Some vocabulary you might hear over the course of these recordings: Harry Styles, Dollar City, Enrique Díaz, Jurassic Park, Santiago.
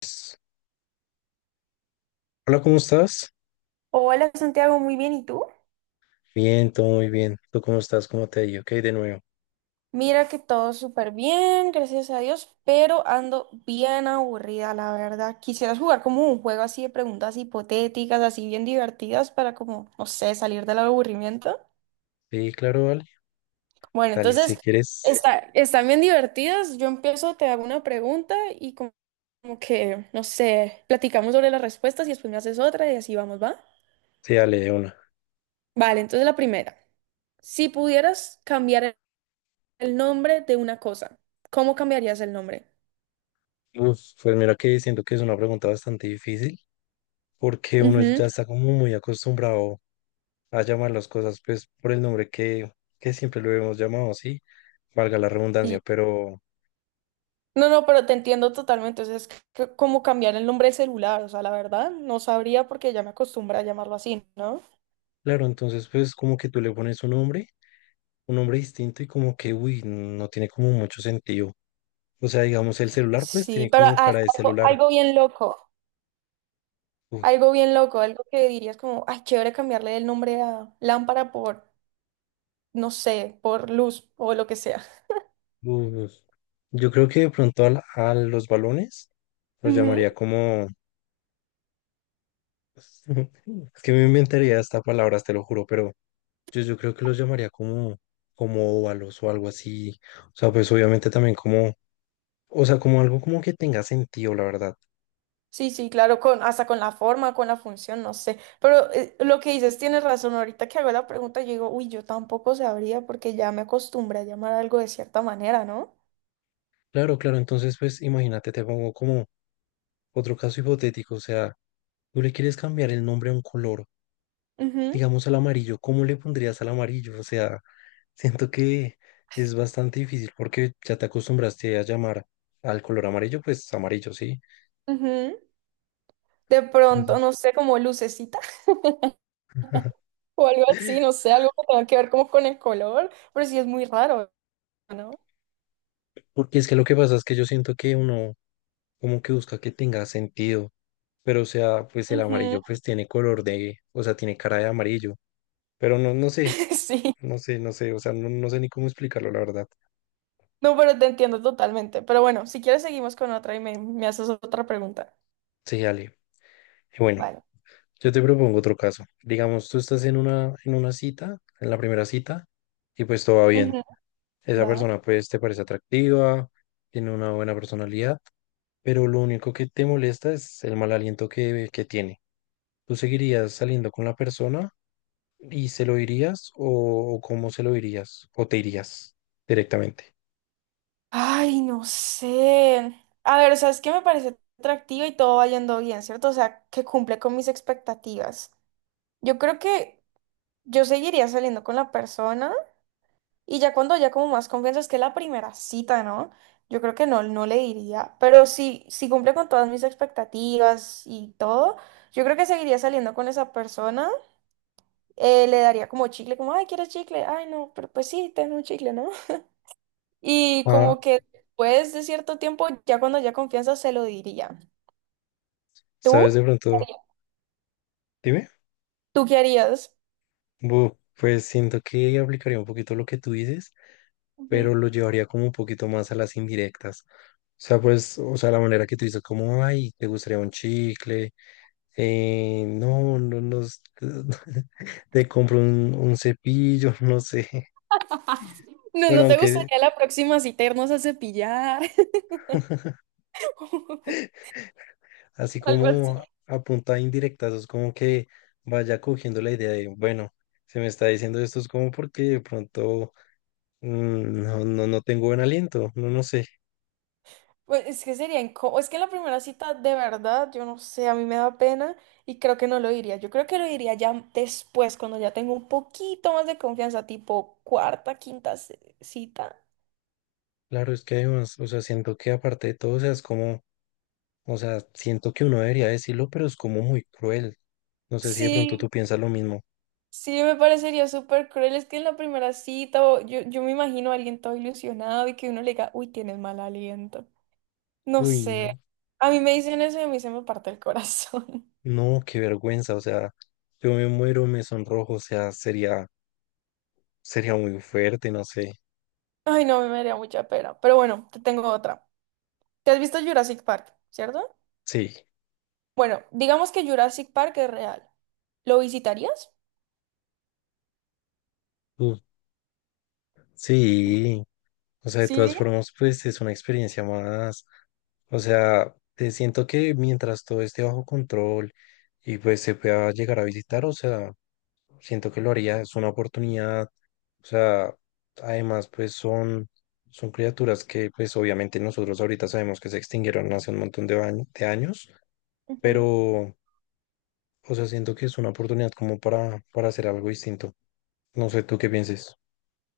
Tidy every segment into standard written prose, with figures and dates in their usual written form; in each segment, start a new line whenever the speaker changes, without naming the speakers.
Pues, hola, ¿cómo estás?
Hola Santiago, muy bien, ¿y tú?
Bien, todo muy bien. ¿Tú cómo estás? ¿Cómo te ha ido? Ok, de nuevo.
Mira que todo súper bien, gracias a Dios, pero ando bien aburrida, la verdad. Quisieras jugar como un juego así de preguntas hipotéticas, así bien divertidas para como, no sé, salir del aburrimiento.
Sí, claro, vale.
Bueno,
Dale, si
entonces,
quieres,
está, están bien divertidas. Yo empiezo, te hago una pregunta y como, como que, no sé, platicamos sobre las respuestas y después me haces otra y así vamos, ¿va?
sí, dale de una.
Vale, entonces la primera. Si pudieras cambiar el nombre de una cosa, ¿cómo cambiarías el nombre?
Uf, pues mira que siento que es una pregunta bastante difícil porque uno
Ujú.
ya está como muy acostumbrado a llamar las cosas pues por el nombre que siempre lo hemos llamado, sí, valga la redundancia,
Sí.
pero
No, no, pero te entiendo totalmente. O sea, es como cambiar el nombre de celular. O sea, la verdad, no sabría porque ya me acostumbré a llamarlo así, ¿no?
claro. Entonces pues como que tú le pones un nombre distinto y como que, uy, no tiene como mucho sentido. O sea, digamos, el celular pues
Sí,
tiene
pero
como
ah,
cara de
algo,
celular.
algo bien loco. Algo bien loco. Algo que dirías como, ay, chévere cambiarle el nombre a lámpara por, no sé, por luz o lo que sea.
Uf, yo creo que de pronto a los balones los
Ujú.
llamaría como... Es que me inventaría esta palabra, te lo juro, pero yo creo que los llamaría como, como óvalos o algo así. O sea, pues obviamente también como... O sea, como algo como que tenga sentido, la verdad.
Sí, sí, claro, con, hasta con la forma, con la función, no sé. Pero lo que dices, tienes razón. Ahorita que hago la pregunta, yo digo, uy, yo tampoco sabría porque ya me acostumbré a llamar algo de cierta manera, ¿no?
Claro, claro, entonces pues imagínate, te pongo como otro caso hipotético. O sea, tú le quieres cambiar el nombre a un color.
Ujú,
Digamos al amarillo, ¿cómo le pondrías al amarillo? O sea, siento que es bastante difícil porque ya te acostumbraste a llamar al color amarillo, pues amarillo, ¿sí?
ujú. De pronto,
Entonces,
no sé, como lucecita o algo así, no sé, algo que tenga que ver como con el color, pero sí es muy raro, ¿no?
porque es que lo que pasa es que yo siento que uno como que busca que tenga sentido, pero o sea, pues el
Ujú,
amarillo pues tiene color de, o sea, tiene cara de amarillo, pero no, no sé,
sí,
no sé, no sé, o sea, no, no sé ni cómo explicarlo, la verdad.
no, pero te entiendo totalmente. Pero bueno, si quieres seguimos con otra y me haces otra pregunta.
Sí, Ale. Bueno,
Vale.
yo te propongo otro caso. Digamos, tú estás en una, cita, en la primera cita, y pues todo va bien.
Ujú,
Esa
va.
persona pues te parece atractiva, tiene una buena personalidad, pero lo único que te molesta es el mal aliento que tiene. ¿Tú seguirías saliendo con la persona y se lo dirías o cómo se lo dirías? ¿O te irías directamente?
Ay, no sé. A ver, o sea, es que me parece atractiva y todo va yendo bien, ¿cierto? O sea, que cumple con mis expectativas. Yo creo que yo seguiría saliendo con la persona. Y ya cuando haya como más confianza, es que la primera cita, ¿no? Yo creo que no, no le diría, pero si cumple con todas mis expectativas y todo, yo creo que seguiría saliendo con esa persona, le daría como chicle, como, ay, ¿quieres chicle? Ay, no, pero pues sí, ten un chicle, ¿no? Y
Ah,
como que después de cierto tiempo, ya cuando haya confianza, se lo diría.
¿sabes de
¿Tú?
pronto? Dime.
¿Tú qué harías?
Pues siento que aplicaría un poquito lo que tú dices, pero
Ujú.
lo llevaría como un poquito más a las indirectas. Sea, pues, o sea, la manera que tú dices, como, ay, te gustaría un chicle, no, no, no, te compro un cepillo, no sé.
No,
Bueno,
¿no te
aunque
gustaría la próxima cita irnos a cepillar?
así
Algo así.
como a punta indirecta, eso es como que vaya cogiendo la idea de, bueno, se me está diciendo esto es como porque de pronto no, no, no tengo buen aliento, no, no sé.
Pues es que sería incómodo. Es que en la primera cita, de verdad, yo no sé, a mí me da pena y creo que no lo diría. Yo creo que lo diría ya después, cuando ya tengo un poquito más de confianza, tipo cuarta, quinta cita.
Claro, es que además, o sea, siento que aparte de todo, o sea, es como... O sea, siento que uno debería decirlo, pero es como muy cruel. No sé si de pronto
Sí,
tú piensas lo mismo.
sí, me parecería súper cruel. Es que en la primera cita, yo, yo me imagino a alguien todo ilusionado y que uno le diga, uy, tienes mal aliento. No
Uy,
sé.
no.
A mí me dicen eso y a mí se me parte el corazón.
No, qué vergüenza. O sea, yo me muero, me sonrojo. O sea, sería, sería muy fuerte, no sé.
Ay, no, a mí me daría mucha pena. Pero bueno, te tengo otra. ¿Te has visto Jurassic Park, cierto?
Sí.
Bueno, digamos que Jurassic Park es real. ¿Lo visitarías?
Uh, Sí. O sea, de
¿Sí
todas
iría?
formas, pues es una experiencia más. O sea, te siento que mientras todo esté bajo control y pues se pueda llegar a visitar, o sea. Siento que lo haría, es una oportunidad. O sea, además, pues son criaturas que, pues obviamente nosotros ahorita sabemos que se extinguieron hace un montón de años,
Ujú.
pero, o sea, siento que es una oportunidad como para hacer algo distinto. No sé tú qué pienses.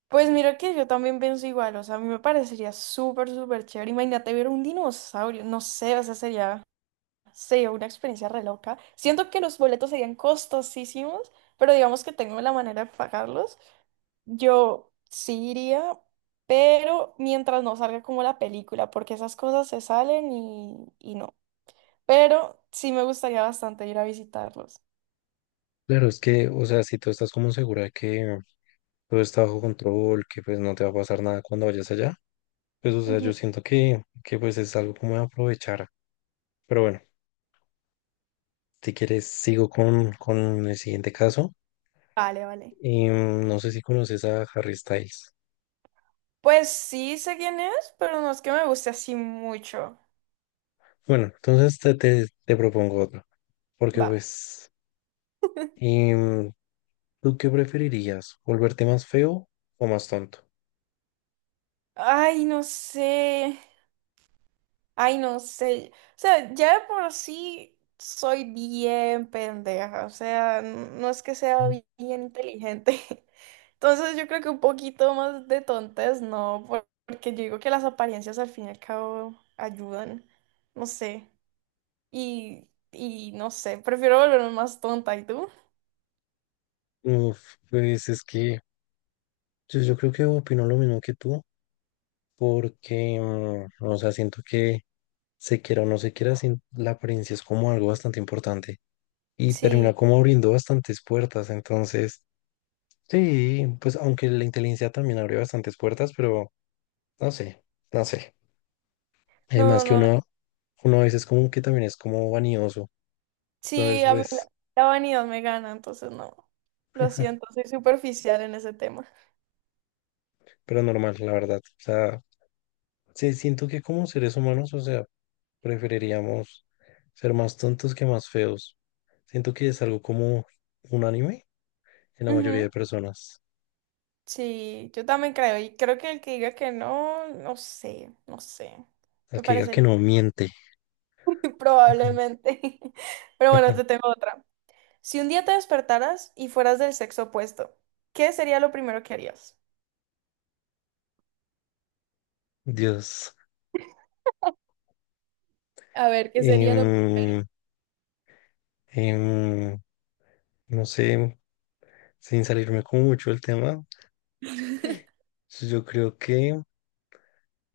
Pues mira que yo también pienso igual, o sea, a mí me parecería súper, súper chévere. Imagínate ver un dinosaurio, no sé, o sea, sería, sería una experiencia re loca. Siento que los boletos serían costosísimos, pero digamos que tengo la manera de pagarlos. Yo sí iría, pero mientras no salga como la película, porque esas cosas se salen y no. Pero sí me gustaría bastante ir a visitarlos.
Claro, es que, o sea, si tú estás como segura de que todo está bajo control, que pues no te va a pasar nada cuando vayas allá, pues, o sea,
Ujú.
yo siento que pues es algo como de aprovechar. Pero bueno, si quieres, sigo con el siguiente caso.
Vale, vale.
Y no sé si conoces a Harry Styles.
Pues sí sé quién es, pero no es que me guste así mucho.
Bueno, entonces te propongo otro. Porque
Va.
pues, y, ¿tú qué preferirías? ¿Volverte más feo o más tonto?
Ay, no sé. Ay, no sé. O sea, ya de por sí soy bien pendeja. O sea, no es que sea
Mm.
bien inteligente. Entonces yo creo que un poquito más de tontes, no, porque yo digo que las apariencias al fin y al cabo ayudan. No sé. Y no sé, prefiero volverme más tonta. ¿Y tú?
Uf, pues es que yo creo que opino lo mismo que tú. Porque, o sea, siento que se quiera o no se quiera, la apariencia es como algo bastante importante. Y
Sí.
termina como abriendo bastantes puertas. Entonces, sí, pues aunque la inteligencia también abre bastantes puertas, pero no sé, no sé. Además
No,
que
no.
uno a veces como que también es como vanidoso.
Sí,
Entonces, pues,
la vanidad me gana, entonces no. Lo siento, soy superficial en ese tema.
pero normal, la verdad. O sea, sí, siento que como seres humanos, o sea, preferiríamos ser más tontos que más feos. Siento que es algo como unánime en la mayoría
Ujú,
de personas.
sí, yo también creo. Y creo que el que diga que no, no sé, no sé.
La
Me
que diga que
parecería
no miente,
probablemente. Pero bueno, te tengo otra. Si un día te despertaras y fueras del sexo opuesto, ¿qué sería lo primero que harías?
Dios.
A ver, ¿qué sería lo...
Em, em, no sé, sin salirme como mucho del tema, yo creo que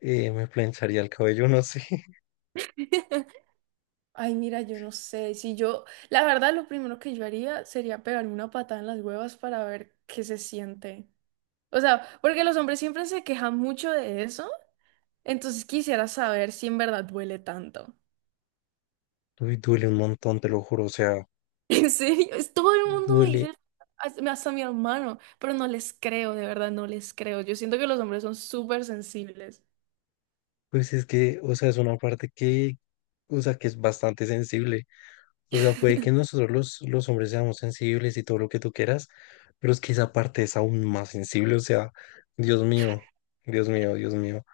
me plancharía el cabello, no sé.
Ay, mira, yo no sé. Si yo, la verdad, lo primero que yo haría sería pegarme una patada en las huevas para ver qué se siente. O sea, porque los hombres siempre se quejan mucho de eso, entonces quisiera saber si en verdad duele tanto.
Uy, duele un montón, te lo juro. O sea,
En serio, es, todo el mundo me
duele.
dice, hasta mi hermano, pero no les creo, de verdad, no les creo. Yo siento que los hombres son súper sensibles.
Pues es que, o sea, es una parte que, o sea, que es bastante sensible. O sea, puede que nosotros los hombres seamos sensibles y todo lo que tú quieras, pero es que esa parte es aún más sensible. O sea, Dios mío, Dios mío, Dios mío.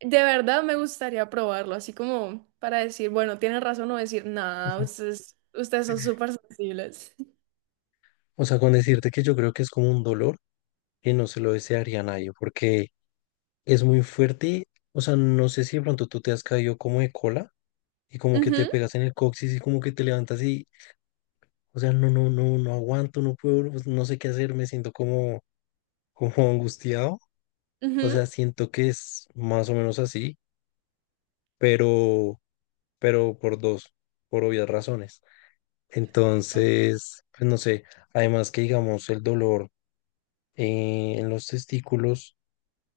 De verdad me gustaría probarlo, así como para decir, bueno, tienen razón o decir, nada, ustedes son súper sensibles.
O sea, con decirte que yo creo que es como un dolor que no se lo desearía a nadie, porque es muy fuerte. O sea, no sé si de pronto tú te has caído como de cola y como que te
Ujú,
pegas en el coxis y como que te levantas y, o sea, no, no, no, no aguanto, no puedo, pues, no sé qué hacer, me siento como angustiado. O
ujú.
sea, siento que es más o menos así, pero, pero, por dos, por obvias razones. Entonces, pues no sé, además que digamos el dolor en los testículos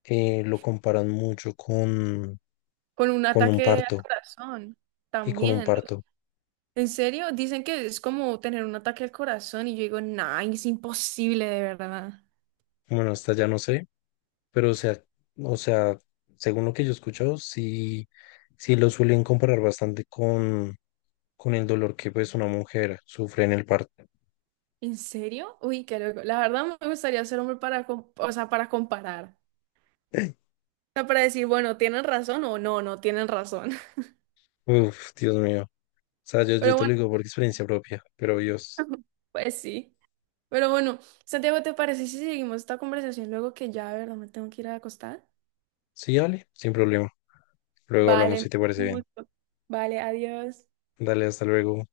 lo comparan mucho con,
Con un
con un
ataque al
parto
corazón
y con un
también.
parto.
¿En serio? Dicen que es como tener un ataque al corazón y yo digo, nah, es imposible de verdad.
Bueno, hasta ya no sé, pero o sea, según lo que yo he escuchado, sí, sí lo suelen comparar bastante con el dolor que pues una mujer sufre en el parto.
¿En serio? Uy, qué loco. La verdad me gustaría ser hombre para, o sea, para comparar. O sea, para decir, bueno, ¿tienen razón o no, no tienen razón?
Uf, Dios mío. O sea, yo
Pero
te lo
bueno,
digo por experiencia propia, pero Dios.
pues sí. Pero bueno, Santiago, ¿te parece si seguimos esta conversación luego que ya de verdad me tengo que ir a acostar?
Sí, dale, sin problema. Luego
Vale,
hablamos si te parece
un
bien.
gusto. Vale, adiós.
Dale, hasta luego.